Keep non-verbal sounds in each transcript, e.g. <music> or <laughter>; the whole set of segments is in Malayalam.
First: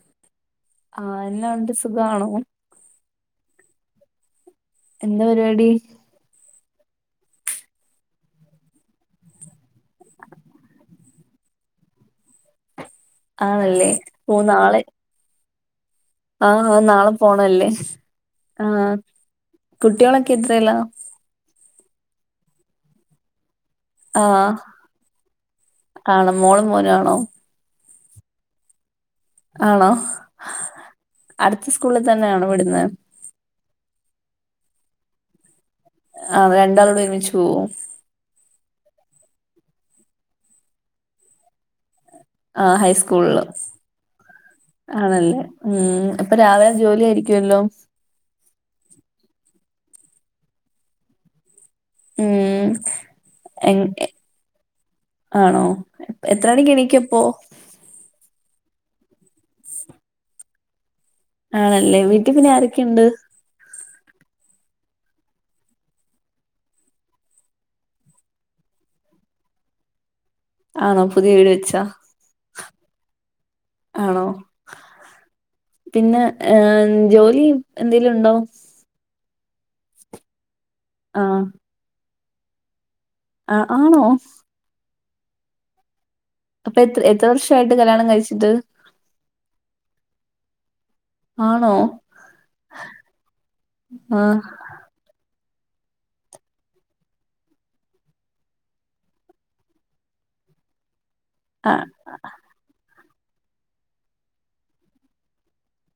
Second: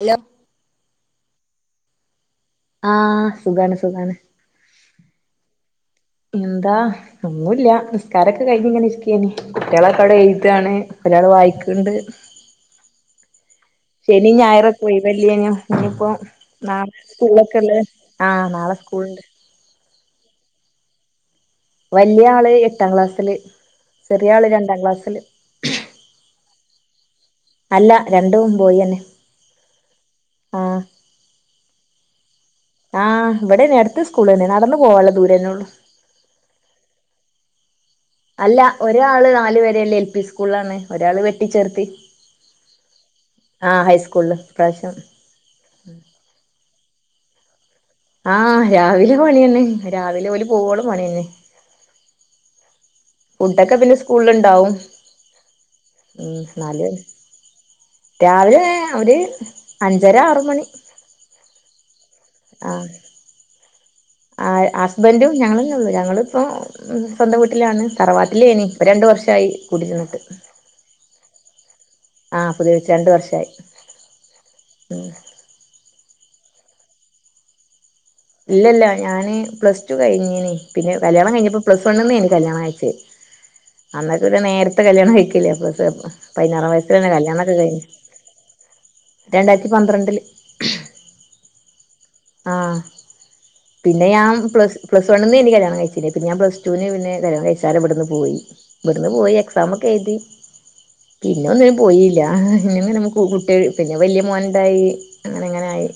ഹലോ ആഹ് എല്ലാണ്ട് സുഖാണോ ആഹ് സുഖാണ് സുഖാണ് എന്താ പരിപാടി എന്താ ഒന്നൂല്ല നിസ്കാരൊക്കെ കഴിഞ്ഞ ഇങ്ങെ നെഇരിക്കാണ് കുട്ടികളൊക്കെ അവിടെ എഴുതാണ് ഒരാള് വായിക്കണ്ട് <inaudible> ശനി ഓ നാളെ ഞായറൊക്ക ഒയിവേ ല്ലെന്നു ഇനിയിപ്പോ ആഹ് നാളെ പോണല്ലേ സ്കൂളൊക്കെല്ലേ ആഹ് നാളെ സ്കൂളിണ്ട് കുട്ടിയോളക്കെ എത്രയിലാ വലിയ ആള് എട്ടാം ക്ലാസ്സിില് ചെറിയ ആള് ആഹ് രണ്ടാം ക്ലാസ്സിില് ആണോ മോളും മോനും ആണോ അല്ല രണ്ടും പോയിന്നെ ആണോ അടുത്ത സ്കൂളിൽ തന്നെയാണോ വിടുന്നത് ആഹ് ഇവിടെ നേ അടുത്ത് സ്കൂൾ തന്നെ നടന്ന പോകാവുള്ള ദൂരേന്നേ ഉള്ളൂ ആ രണ്ടാളോട് ഒരുമിച്ച് പോവു അല്ല ഒരാള് നാലു വരല്ലേ എൽ പി സ്കൂളാണ് ഒരാള് വെട്ടിിച്ചേർത്തി ആ ഹൈസ്കൂളില് ഹൈസ്കൂളില് ഇപ്രാവശ്യം ആണല്ലേ ഉം ഇപ്പൊ രാവിലെ ജോലി ആയിരിക്കുമല്ല ആഹ രാവിലെ പണി തന്നെ രാവിലെ പോലെ പോവോള പണി തന്നെ ഉം ഫുഡൊക്കെ പിന്നെ എ സ്കൂളില്ണ്ടാവും ആണോ ഉം എത്ര മണിക്ക് ന്നാല് എണക്ക്പ്പോ രാവിലെ അവര് അഞ്ചര ആറ മണി ആണല്ലേ വീട്ടിൽ പിന്നെ ആഹ് ആരൊക്കെയുണ്ട്. ഹസ്ബൻഡും ഞങ്ങളന്ന ഞങ്ങളിപ്പം സ്വന്തം വട്ടിലാണ് തറവാറ്റിലേനി രണ്ടു വർഷമായി കൂടിരുന്നിട്ട്. ആണോ പുതിയ വീട് വെച്ചാ ആ പുതുയച്ച് രണ്ട് വർഷമായി ആണോ പിന്നെ ജോലി എന്തെങ്കലും ഉണ്ടോ ഇല്ലല്ല ഞാന് പ്ലസ് ടു കഴിഞ്ഞന് പിന്നെ കല്യാണം ആഹ് കഴിഞ്ഞപ്പോ പ്ലസ് വണ്ണന്നന് കല്യാണം അയച്ചേ ആ ആണോ അന്നക്കെ ഇവിടെ നേരത്തെ കല്യാണം കഴിക്കില്ലേ അപ്പ പതിനാറ് അപ്പൊ വയസ്സിൽ എത്ര തന്നെ എത്ര കല്യാണംക്കെ വർഷായിട്ട് കഴിഞ്ഞു കല്യാണം കഴിച്ചിട്ട് രണ്ടായിരത്തി പന്ത്രണ്ടില് ആണോ ആഹ പിന്നെ ഞാൻ ആഹ് പ്ലസ് പ്ലസ്ണ്ണ നിന്ന് എ കല്യാണം കഴിച്ചിേന്ന പ്ല ടുവിന് പിെ കല്യാണം കഴിച്ചാ ഇവിടുന്ന് പോയി. ഇവിടുന്ന് പോയി എക്സാം ഒക്കെ എഴുതി പിന്നെ ഒന്നിന ആ പോയില്ല ഇല്ലന്നങ്ങെ നമക്ക് കുട്ടിക പിന്നെ വലിയ മോൻണ്ടായി അങ്ങനെ അങ്ങനായി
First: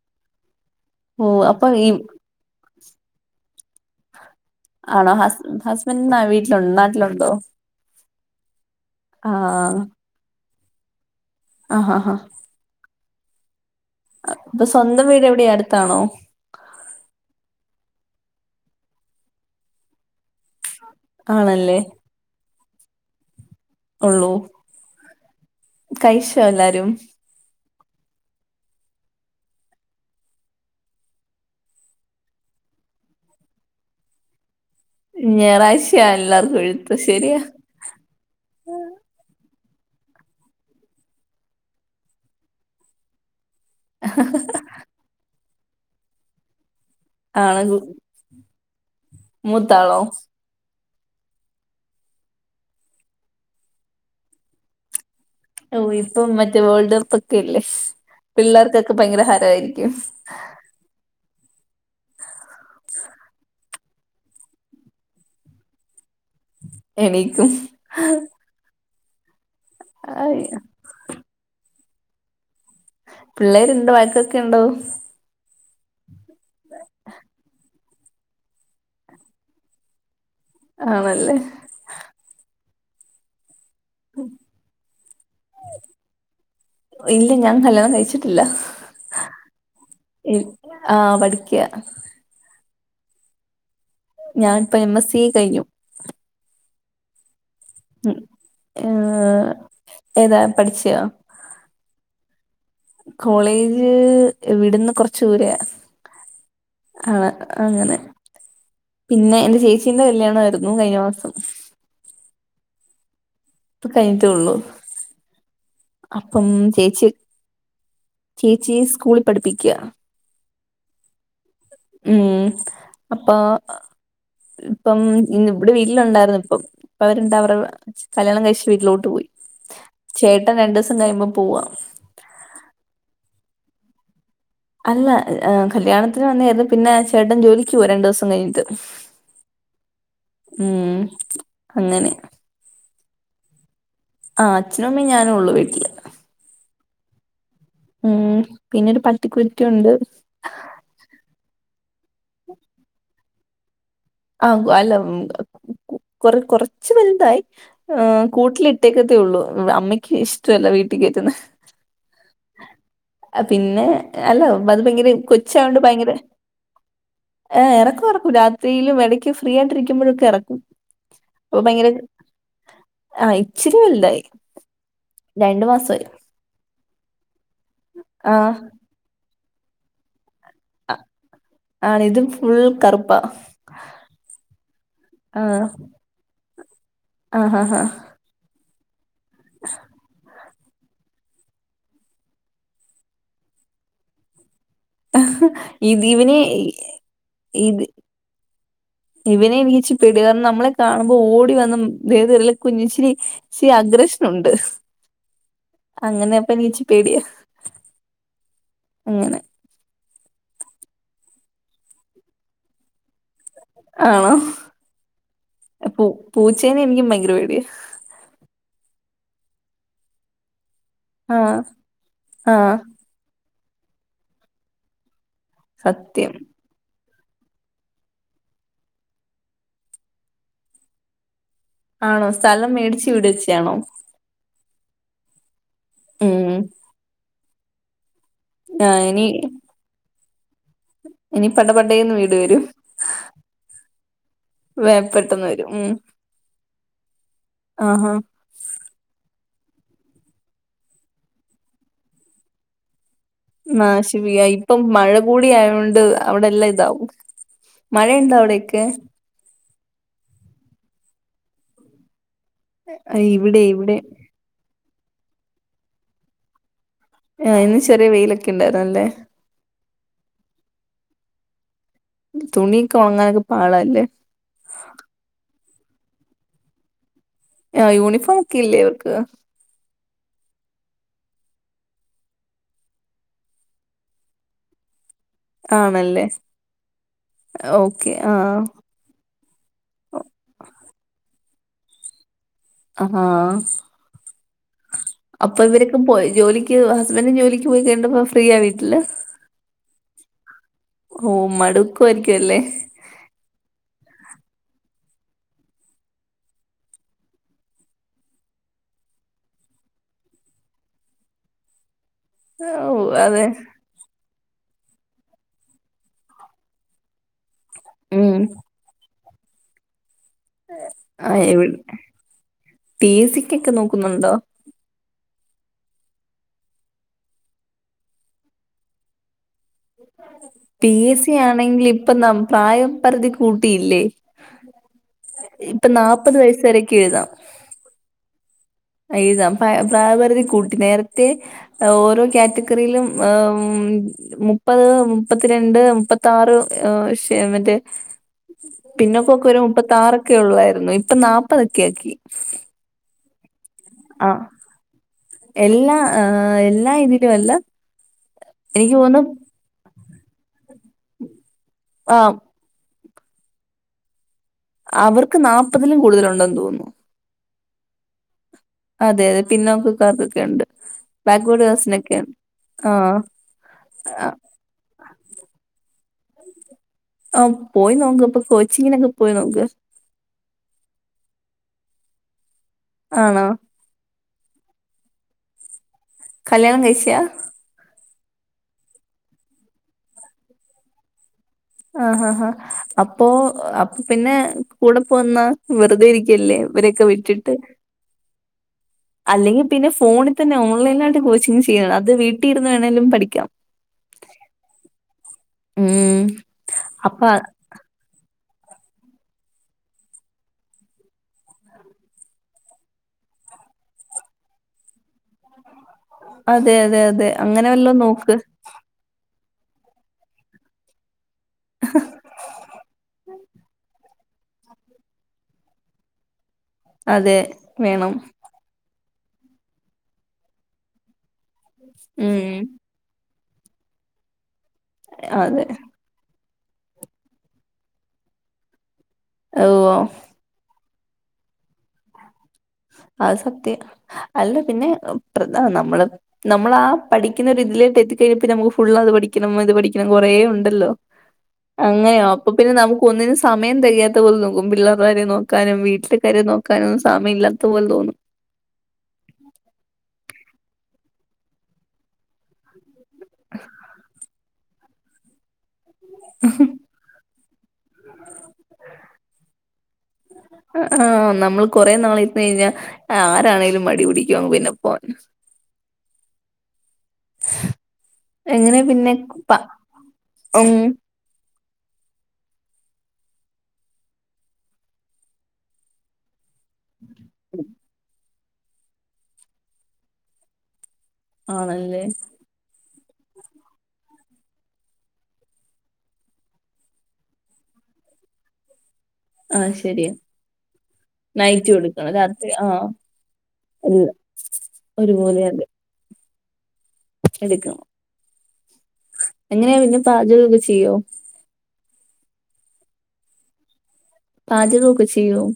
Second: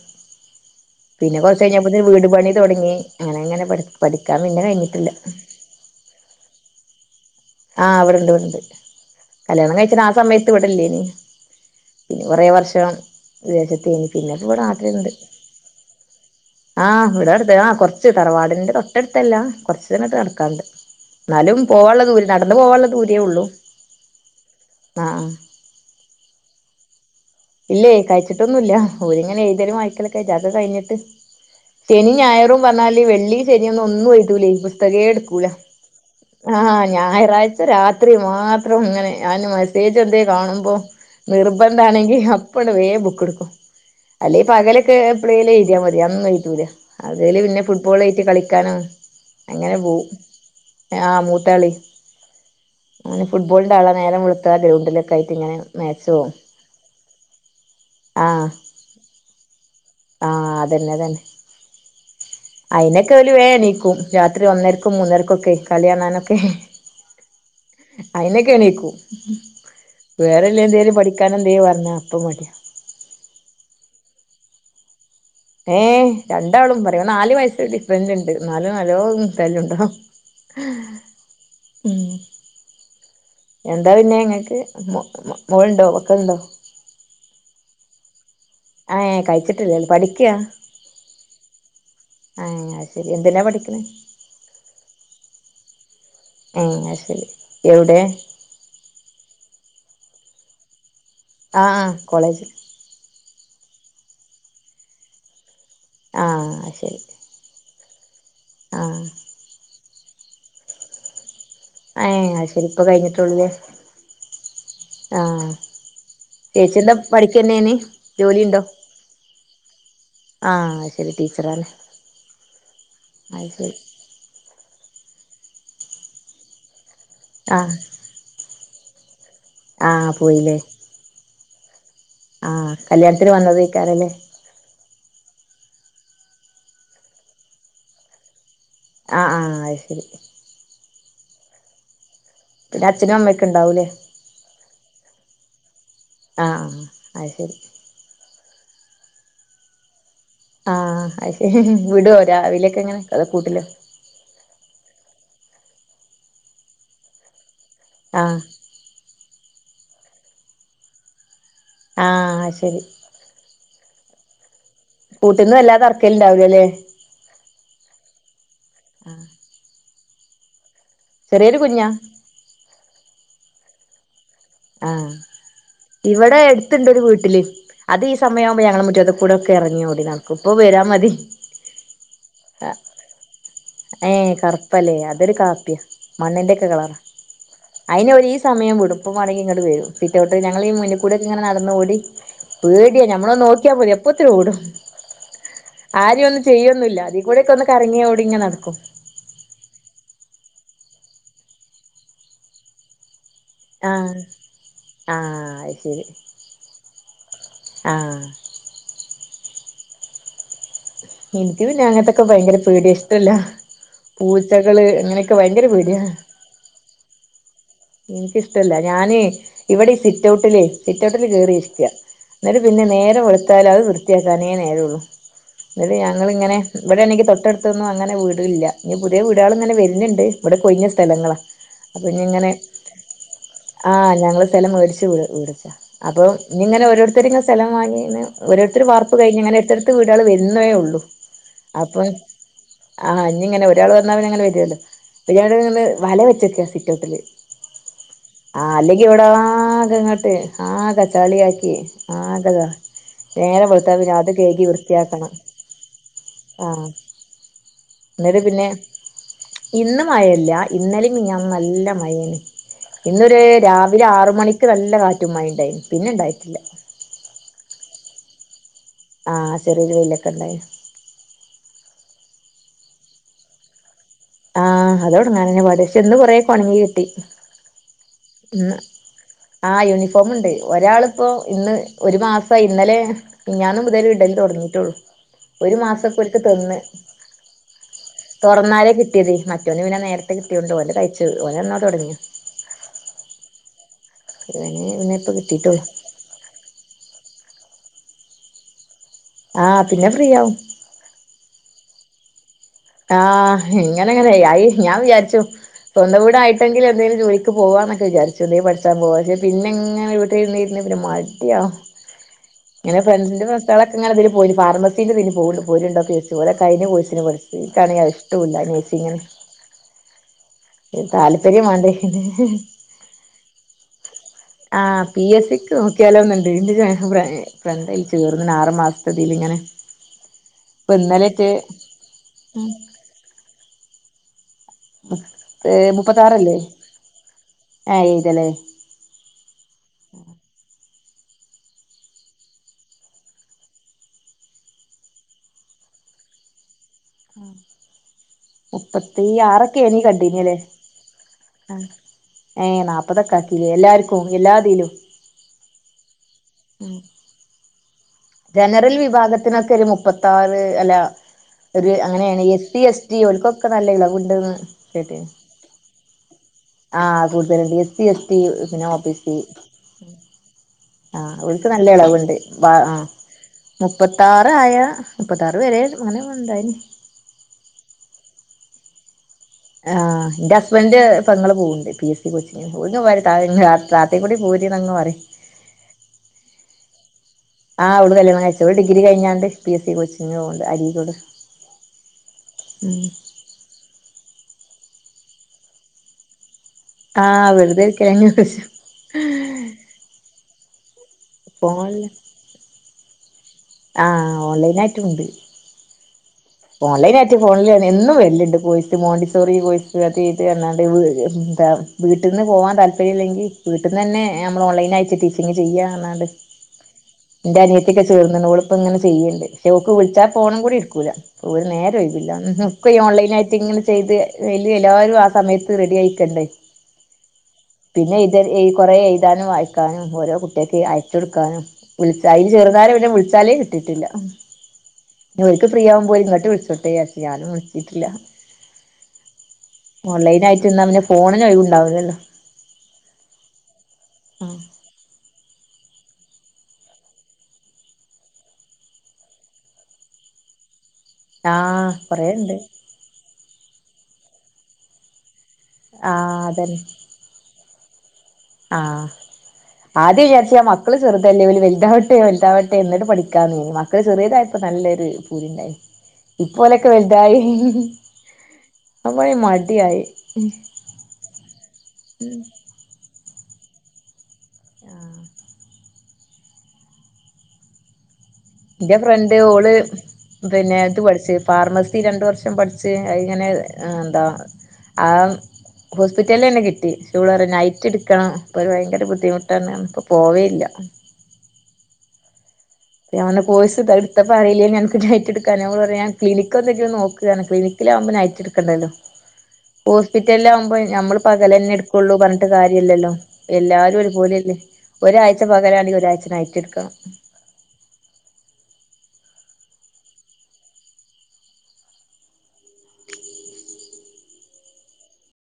ഓ പിന്നെ കുറച്ച് അപ്പൊ ഈ കഴിഞ്ഞപ്പ വീട് പണി തുടങ്ങി അങ്ങനെ അങ്ങനെ പ പഠാൻ പിന്നെ കഴിഞ്ഞിട്ടില്ല ആണോ ഹസ് ഹസ്ബൻഡ വീട്ടിലുണ്ടോ നാട്ടിലുണ്ടോ? ആഹ് അവിടെണ്ട് ഇവിടുണ്ട് ആഹ് കല്യാണം കഴിച്ചിട്ട ആ സമയത്ത് വിടല്ലേ നി ആഹ് ആഹ് പിന്ന കുററെേ വർഷം വിദേശത്തന് പിന്നെപ്പ ഇവിടെ അപ്പൊ സ്വന്തം നാട്ടിലുണ്ട് വീട് എവിടെയാ അടുത്താണോ ആഹ് ഇവിടെ അടുത്ത് ആ കുറച്ച് തറവാടി്റെ തൊട്ടടുത്തല്ല കൊറച്ച്നക്ക നടക്കാണ്ട് എന്നാലും ആണല്ലേ പോവാനുള്ള ദൂരെം നടന്നു പോവാനുള്ള ദൂരേ ഉള്ളു ഉള്ളൂ കൈശോ എല്ലാരും ഇല്ലേ കഴിച്ചിട്ടൊന്നുമല്ല രിങ്ങനെ ഏതേരും വായക്കൊ കഴിഞ്ഞിട്ട് തനി ഞായറും പറഞ്ഞാല് വെള്ളി ശരിയൊന്ന ഒന്നും ആയിട്ടൂില്ലേ ഇപ്പ ത്തകേ എട്ക്കൂല. ഞായറാഴ്ചയാ എല്ലാർക്കും ആഹ് എഴുത്ത് ശരിയാ ഞായറാഴ്ച രാത്രി മാത്രം ഇങ്ങനെ ഞാന് മെസ്സേജ് എന്തേ കാണുമ്പോ നിർബന്ധ ആണെങ്കിൽ അപ്പ അപ്പണ് വേം ബുക്ക്ട്ക്കും അല്ലെ പകലൊക്കെ എപ്ളേലും എയ്ത്യാ അതൊന്നും എയ്തൂല പകൽ ആണ് പിന്നെ ഫുട്ബോൾ ആയിട്ട് കളിക്കാനോ അങ്ങനെ മൂത്താളോ പോവും ആഹ് മൂട്ടാളി ഓൻ ഫുട്ബോളിന്റെ ആളാ നേരം വെള്ത്താല് <unintelligible> ഓ ഇപ്പം മറ്റേ വേൾഡ് കപ്പൊക്കല്ലേ ആഹ് പിള്ളേർക്കൊക്കെ ഭയങ്കര ഹാരായിരിക്കും. ആഹ് അതന്നെ അതന്നെ ഐനൊക്കെ ഓല് വേണീക്കും. രാത്രി ഒന്നര്ക്കും മൂന്നര്ക്കൊക്കെ കള്യാണാനൊക്കെ എണീക്കും അയി എണീക്കും ആഹ് വേറെല്ല എന്തേലും പഠിക്കാനെന്തേ പർഞ്ഞാ അപ്പ മട്യാ. പിള്ളേര്ണ്ടോവയകോക്കേണ്ടോ? ഏഹ് രണ്ടാളും പറയും നാല് വയസ് ഡിഫറൻറ്ണ്ട് നാലും നല്ലോം ആണല്ലേ <unintelligible> ഉം എന്താ പിന്നെ ങ്ങക്ക് മോ മോ മോള്ണ്ടോ മക്കലിണ്ടോ ഇല്ല ഞാൻ കല്യാണം കഴിച്ചിട്ടില്ല. ഏഹ് കഴിച്ചിട്ടില്ല പഠിക്ക്യാ ആഹ് പഠിക്ക ആഹ് അത് ശെരി എന്തിനാ പഠിക്കണേ ഞാൻപ്പ എം എസ് സി കയ്ഞ്ഞു. ഏഹ് അത് ശെരി എവടെ ഏ ഏതാ പഠിച്ചോ ആഹാ കോളേജ് കോളേജ് ഇവിട്ന്ന് കൊർച്ച് ദൂരെയാ ആഹാ ശെരി ആണ് അങ്ങനെ. പിന്നെ എന്റെ ചേച്ചീന്റെ കല്യാണായിര്ന്നു കഴിഞ്ഞ മാസം. ഏയ് അത്ശെരിപ്പൊ കൈഞ്ഞിട്ടൊള്ളുലെ? പ കൈഞ്ഞ്ട്ടൊള്ളു ആഹാ അപ്പം ചേച്ചി ജോലി ഉണ്ടോ ചേച്ചി സ്കൂളിൽ പഠിപ്പിക്ക്യാ ആഹ് ശെരി ടീച്ചറാലെ ഉഹും അപ്പൊ ഇപ്പം ഇന്ന് ഇവടെ വീട്ടിലുണ്ടായിര്ന്ന് ഇപ്പം. ഇപ്പ അവരുണ്ട അവരു ആഹ് കല്യാണം കഴിച്ച വീട്ടിലോട്ട് പോയി. ആഹ് ചേട്ടൻ പോയില്ലേ രണ്ട്സം കഴിയുമ്പോ പോവാ. ആഹ് കല്യാണത്തിന് വന്നതേയ്ക്കാരലേ? അല്ല കല്യാണത്തിന് വന്നേര്ന്നു. പിന്നെ ചേട്ടൻ ജോലിക്ക് പോരണ്ടൂസം കഴിഞ്ഞിട്ട് ആഹ് ആഹാ അയ് ശെരി ഉും അങ്ങനെ നിൻ്റെ? അച്ഛനും അമ്മെക്കെണ്ടാവൂലേ ആഹ് അച്ഛനുമമീം ഞാനുള്ളു വീട്ടിൽ ആഹ് അത് ശെരി ഉും പിന്നെരു പട്ടിക്കുട്ടിണ്ട് ആഹ് അത്ശെരി ഹി ഹെ വിടോ രാവിലൊക്കെങ്ങനെ അതോ കൂട്ടിലോ? ആഹു അല്ല കൊറേ കൊറേ കൊർച്ച് വൽതായി ഉം ആഹ് കൂട്ടില് ലിട്ടേക്കത്തേഉള്ളൂ അമ്മയ്ക്ക് ഇഷ്ട്ടല്ല വീട്ടീകേറ്റുന്നേ ആഹാ അഹ് ശെരി പിന്നെ അല്ല വ ങ്ങനെ കൂട്ടിന്ന് കൊച്ചായോണ്ട് വല്ലാതെ ഭയങ്കരെ എറക്കലുണ്ടാവൂലല്ലേ ഏഹ് എറക്കും എറക്കും രാത്രീലും എടക്ക് ഫ്രീ ആയിണ്ടിരിക്കുമ്പോഴൊക്കെ എറക്കും ചെറിയൊരു അപ്പൊ കുഞ്ഞാ ഭയങ്കരെ ആഹ് ഇച്ചിരി വൽതായി ആഹാ ഇവടെ എട്ത്ത്ണ്ടൊര് വീട്ടില്. അത് ഈ ആഹ് സമയാവുമ്പോ ഞങ്ങളെ മുറ്റ ത്തുകൂടെക്കെ എറങ്ങിയ ഓടി നടക്കും ഇപ്പൊ വരാ മതി ആണ് ഇതും ഫുൾ കറുപ്പാ. ഏഹ് കറ്പ്പല്ലേ അതൊരു ആഹ് കാപ്പ്യാ മണ്ണിന്റെക്കെ കളറ ആഹാഹാ അയിന് ഒരീ സമയം വിടും പ്പം വാണെങ്കി ഇങ്ങട്ട് വരും. സിറ്റോട്ട് ഞങ്ങള മുന്ന്കൂടെ ഇങ്ങെ നടന്ന ഓടി പേടിയാ ഞമ്മള നോക്കിയാ മതി അപ്പൊത്തിന് ഓടും ഇത് ആരെ ഇവനെ ഒന്നും ചെയ്യൊന്നില്ല. അതി കൂടെക്കെ ഒന്ന് ഇത് കറങ്ങിയ ഓടി ഇങ്ങെ നടക്കും. ഇവനെ വിച്ച്പെട നമ്മളെ കാണുമ്പോ ഓടി വന്ന വേത് ല കുഞ്ഞിച്ചിരി ശി ആഹ് അഗ്രഷ്നുണ്ട് ആഹ് അങ്ങനെയ പ്പ നീച്ചി പേടിയ ആഹാ അങ്ങനെ ഇന്ക്ക് പിന്നെ അഞങ്ങത്തൊക്കെ ഭയങ്കര പെടിയ ഇഷ്ടല്ലാ ആണോ പൂച്ചകള് അങ്ങനെയൊക്കെ ഭയങ്കര പേടിയ പൂ പൂച്ചേനെ എനിക്കും ഭയങ്കര പേടിയ എനിക്കിഷ്ടല്ല ഞാന് ഇവിടെ സിറ്റ് ഔട്ടിലേ സിറ്റോട്ടിൽ കേറി ആഹ് ഇരിക്ക ന്നിട്ട് ആഹ് പിന്നെ നേരെം വെളുത്താല് അത് വൃത്തിയാക്കാനേ നേരോള്ളു ന്നട്ട് ഞങ്ങള് സത്യം. ങ്ങനെ ഇവടെണെങ്ങി തൊട്ടട്ത്തൊന്നും അങ്ങനെ വീടില്ല ഇനി പുതിയ വീടാൾ ഇങ്ങനെ വര്ന്ന്ണ്ട് ഇവിടെ കൊയിഞ്ഞ സ്ഥലങ്ങളാ ആണോ? സ്ഥലം മേടിച്ചു വിടച്ചാണോ? ആഹാ ഞങ്ങള് സ്ഥലം മേട്ച്ച് വീട്ച്ചാ. അപ്പൊ ഉം ഇ്ഞി ഇങ്ങനെ ഓരോരുത്തര്ങ്ങെ സ്ഥലം വാങ്ങിന്ന് ഓരോരുതര് ആഹ് ഇനി വാർപ്പ്ഴിഞ്ഞ് ങ്ങനെ എട്തട് വിടാള് വരുന്നേള്ളൂ ഇനി പട പടേന്ന് വീട് വെരും ആഹ് അനി ഇങ്ങനെ ഒരാൾ വന്ന പിന്നെങ്ങന വെരൂല്ലോ വേ പെട്ടെന്ന് വരും പിരിയാണീന്ന് വല വെച്ച്ക്കാ സിറ്റൗട്ടില് ആഹ ആ അല്ലെങ്കി ഇവിട ആ കെ ഇങ്ങോട്ട് ആകെ ചളിയാക്കി ആക ഇത നാശിപിയ ഇപ്പം മഴ കൂടിയായോണ്ട് അവിടെല്ലാം ആഹ് ഇതാവും മഴ ഇണ്ടാ എന്നിട്ട് പിന്നെ അവിടൊക്കെ ഇന്ന് മഴയില്ല ഇന്നലേം മെനഞ്ഞാന്നും നല്ല മഴയാണ് ഇന്നൊരു ഇവിടെ ഇവിടെ രാവിലെ ആറ് മണിക്ക് നല്ല കാറ്റും മഴയിണ്ടായി പിന്നെ ഉണ്ടായിട്ടില്ല ആ ഇന്ന് ചെറിയ വെയിലൊക്കെ ഇണ്ടായിരുന്നല്ലേ ആ ചെറിയ വെയിലൊക്കെ ഇണ്ടായി തുണിക്കൊ ഉണങ്ങാനൊരു പാടല്ലേ? ആഹാ അതോട്ങ്ങാനെന്നെ പാട് പഷെ ന്ന്കുറേ കൊണങ്ങി കിട്ടി ആ യൂണിഫോമോ ഒക്കെ ഇല്ലേ ഓർക്ക് ആ യൂണിഫോമുണ്ട് ഒരാളിപ്പോ ഇന്ന് ഒരു മാസായി ഇന്നലെ മിൻഞാന്ന് മുതല് ഇടല് തൊടങ്ങീട്ടൊള്ളൂ ഒരു ആണല്ലേ മാസ്പ്പെടുത്ത് തിന്ന് ഓക്കെ ആഹ് തൊറന്നാല് കിട്ട് കിട്ടിയത് മറ്റോന് പിന്നെ നേര്ത്തെ കിട്ടിയോണ്ട് ഓലതയിച്ച് ഓലെന്നൊ തൊടങ്ങി അഹാ ഓന് പിന്നെ ഇപ്പ അപ്പൊ കിട്ടിയിട്ടുള്ളൂ ഇവരൊക്കെ പോയി ജോലിക്ക് ക്ക് ഹസ്ബൻഡും ജോലിക്ക് പോയി കഴിഞ്ഞപ്പോ ഫ്രീയ വീട്ടില് ആഹ് പിന്ന ഫ്രീയാവും ഓ മടുക്കായിരിക്കു അല്ലേ ആഹ് ഇങ്ങനങ്ങനെ ആയി ഞാൻ വിചാരിച്ചു തൊണ്ടം വീടായിട്ടെങ്കിലും എന്തേലും ജോലിക്ക് പോവാന്നൊക്കെ വിചാരിച്ചു എന്തേ പഠിച്ച പോവാ പക്ഷേ പിന്നെങ്ങനെ ഇവി ഇരുന്നു ഇരുന്നിരുന്നു പിന്ന മടിയാവും <inaudible> ഇങ്ങനെ ഓഹ് അതെ ഫ്രണ്ട്സിന്റെ ബർത്തളെ ഇങ്ങളതീല് പോയി ഫാർമസീന്റെതില് പോവുണ്ട് പ്പോര് രണ്ടാക്കു വെച്ച് ഓര കഴിഞ്ഞ കോഴ്‌സിന് പൊലും എനിക്കാണേ അതു ഉം ഇഷ്ടോല്ല മേച്ചിങ്ങനെ ത് ആഹ് എവി താല്പര്യമുണ്ട് പി എസ് സിക്കൊക്കെ നോക്കുന്നുണ്ടോ ആ പി എസ് സിക്ക് നോക്കിയാലോന്നുണ്ട് എന്റൊരു അഭിപ്രായം ഫ്രണ്ടയി ചേർന്ന് ആറ് മാസതത്തി ഇങ്ങനെ പി എസ് സി ആണെങ്കിൽ ഇപ്പൊ ന്നം പ്രായ പരിധി കൂട്ടിയില്ലേ ഇപ്പ നാപ്പത് വയസ്സ് വേരക്കെഴുതാം അയ്തലെ എഴുതാം പ്രാ പ്രായ പരുതി കൂട്ടി നേര്ത്തെ ഓരോ കാറ്റഗറിയിലും അം മുപ്പത് മുപ്പത്തിരണ്ട് മുപ്പത്താറ് വിഷയം മറ്റെ പിന്ന മുപ്പത്തി പ്പൊക്കൊരു ആറൊക്കേനി മുപ്പത്താറൊക്കെ കണ്ടീന്യല്ലേ ഉള്ളായിര്ന്നു ഇപ്പൊ നാപ്പതക്കെ ആക്കി അതക്കാക്കിലെ എല്ലാർ അ എല്ലാ എല്ലാ ഇതിലും അല്ല ജനറൽ എനിക്ക് തോന്നുന്നു വിഭാഗത്തിനൊക്കെ ഒരു മുപ്പത്താറ് അല്ല ഒരു ആഹ് അങ്ങനെയാണ് എസ് ഡി എസ് റ്റി ഓൽക്കൊക്കെ നല്ല ഇളവുണ്ടന്ന് അവർക്ക് നാല്പ്പതിലും കൂടുതലൊണ്ടെന്ന് തോന്നു ആ കൂടുതലുണ്ട് എസ് ഡി എസ് റ്റി പിന്ന അതെ ഒബിസി അതെ പിന്നോക്കക്കാർക്കൊക്കെ ഉണ്ട് ആ ബാക്ക്വേർഡ് ഓൽക്ക് നല്ല കാസ്റ്റിനൊക്കെയാണ് എളവുണ്ട് ആ ആഹ് മുപ്പത്താറ് മുപ്പതായ മുപ്പതാറ് വെരെ മന ഉണ്ടായിര് ആഹ് പോയി നോക്ക് ഇപ്പൊ കൊച്ചിങ്ങിനൊക്കെ പോയി നോക്ക് ആ എന്റെ ഹസ്ബൻഡ് പെങ്ങള് പോവുണ്ട് പി എസ് സി കൊച്ചിങിന് പോവുന്ന വഴി ആണോ താഴന്നെ താ താ ഇത്തേം കൂടി പോര്ന്നങ് പറയും കല്യാണം കഴിച്ചയ ആഹ് അവള് കല്യാണം കയ്ച്ച ഒരു ഡിഗ്രി കഴിഞ്ഞാണ്ട് പി എസ് സി കോച്ചിങ് പോണ്ട് അരീക്കോട് ആഹ ഹാ ഉം അപ്പോ അപ്പ പിന്നെ കൂടെ പോന്നാ വെറുതെ ഇരിക്കല്ലേ ഇവരൊക്കെ ആഹ് വെറുതെ ഇരിക്ക <inaudible> അല്ലെങ്കി പിന്നെ ഫോണിതന്നെ ഓൺലൈനായിട്ട് കോച്ചിങ് ചെയ്യാ. ഫോണില് അത് വീട്ടി ഇരുന്ന് വേണെലും പഠിക്കാം ആ ഓൺലൈനായിട്ടുണ്ട് ഉം അപ്പൊ ഓൺലൈനായിറ്റ് അ- ഫോണിലാണെ എന്നും വെരല്ണ്ട് കോഴ് മോണ്ടിസോറി കോഴ്സ് അത് ഇത് അർഞ്ഞാണ്ട് വീ എന്താ വീട്ടിന്ന് പോവാൻ താല്പര്യല്ലെങ്കി വീട്ടീന്ന്ന്നെ നമ്മള് ഓൺലൈനായിട്ട് ടീചിങ് ചെയ്യാന്ന് ഞ്ഞാണ്ട് അതെ അതെ അതെ ന്റെ അങ്ങനെ വല്ലോ അനിയത്ത്യക്കെ നോക്ക് ചേർന്ന്നോള് ഇപ്പ ഇങ്ങനെ ചെയ്യണ്ട് ക്ഷേ ഓക്ക് വിളിച്ചാ ഫോണു കൂടി എടുക്കൂല ഒര് നേരം ഒഴിവില്ല ഒക്ക ഇനി ഓൺലൈനായിട്ട് ഇങ്ങെനെ ചെയ്ത് വെല്യു എല്ലാരു ആ സമയത്ത് റെഡി ആയിക്കണ്ടേ അതെ വേണം പിന്നെ ഇത് കൊറെ എഴുതാനും വായിക്കാനും ഓരോ കുട്ട്യാക്ക് അയച്ചൊട്ക്കാനും വിൾച്ചാ, അയ്ല് ഉം ചെർന്നാരെ പിന്നെ വിൾച്ചാലെ കിട്ടിട്ടില്ലന്നി അതെ ഓൽക്ക് ഫ്രീയാവുമ്പോ ഇങ്ങട്ട് വിളിചോട്ടെ ചാരിച്ച് ഞാനും വിളിച്ചിട്ടില്ല ഓഹ് ഫോണി ന് ഒയ് വുണ്ടാവുല ല്ലോ അത് സത്യ. അല്ല പിന്നെ പ്രധാ നമ്മള് നമ്മളാ പഠിക്കുന്ന ഒരു ഇതിലേട്ട് എത്തിക്കഴിഞ്ഞപ്പ നമുക്ക് ഫുള്ളത് പഠിക്കണം ഇത് പഠിക്കണം കൊറേ ഉണ്ടല്ലോ ആഹ് അങ്ങനെയോ അപ്പൊ കൊറേണ്ട് പിന്നെ നമുക് ക്കൊന്നിനും സമയം തെകയാത്ത പോലെ നോക്കും. പിള്ളേർടെ കാര്യം നോക്കാനും വീട്ടിലെ ആഹ് കാര്യം അതന്നെ നോക്കാനൊന്നും സമയല്ല ത്തപോലെ തോന്നും ആഹ്. ആദ്യം വിചാരിച്ച് ഞാൻ മക്കള് ചെർതല്ലേ ഓല് വെൽതാവട്ടെ വെൽതാവട്ടെ ന്നെട്ട് പഠിക്കാന്ന്. മക്കള് ചെറിയതായപ്പോ നല്ലൊരു പൂതിണ്ടായിനി ഇപ്പോലൊക്കെ വെൽതായി അപ്പോയേ മടിആയി ആഹ് നമ്മൾ കൊറെ നാള് ഇപെയ്ഞ്ഞ ആരാണേലും മടി പിടിക്കും. അപ്പൊ പിന്നെ പ്പോ <inaudible> എങ്ങനെ ന്റെ പിന്നെ ഫ്രണ്ട് പ ഓള് ഉം പിന്നെ ത്പഠിച്ച് ഫാർമസി രണ്ട് വർഷം പഠിച്ച് അയ് ങ്ങനെ ന്താ ആഹ് ഹോസ്പിറ്റൽ ലെന്നെ കിട്ടി ക്ഷെ ഓള് റിയാ നൈറ്റ്ട്ക്കണം പ്പൊരു ഭയങ്കര ബുദ്ധിമുട്ടാണ്ർഞ് പ്പൊ പോവേല്ല ആണല്ലേ ഞാന് പോയിസി എടുത്തപ്പം അറിയില്ലെനി എൻക്ക് ഡയറ്റെടുക്കാനാ ഓള് പറയാ ഞാൻ ക്ലിനിക്കൊന്ന് <unintelligible> <unintelligible> മ്പോ നൈറ്റിട്ക്കണ്ടല്ലോ ആഹ് ശരിയാ ഹോസ്പിറ്റൽലാകുമ്പോ ഞമ്മള് നൈറ്റ് കൊടുക്കണം പകലന്നെട്ക്കൊള്ളൂ പർഞ്ഞിട്ട് രാത്രി ആഹ് കാര്യല്ലല്ലോ എല്ലാരും എല്ല ഒരുപോലയല്ലേ ഒരാഴ്ച പകലാണെങ്കി ഒരാഴ്ച നൈറ്റ്ട്ക്കണം എടുക്കും എങ്ങനേ പിന്നെ പാചകൊക്കെ ചെയ്യോ പാചക ഒക്കെ ചെയ്യോ?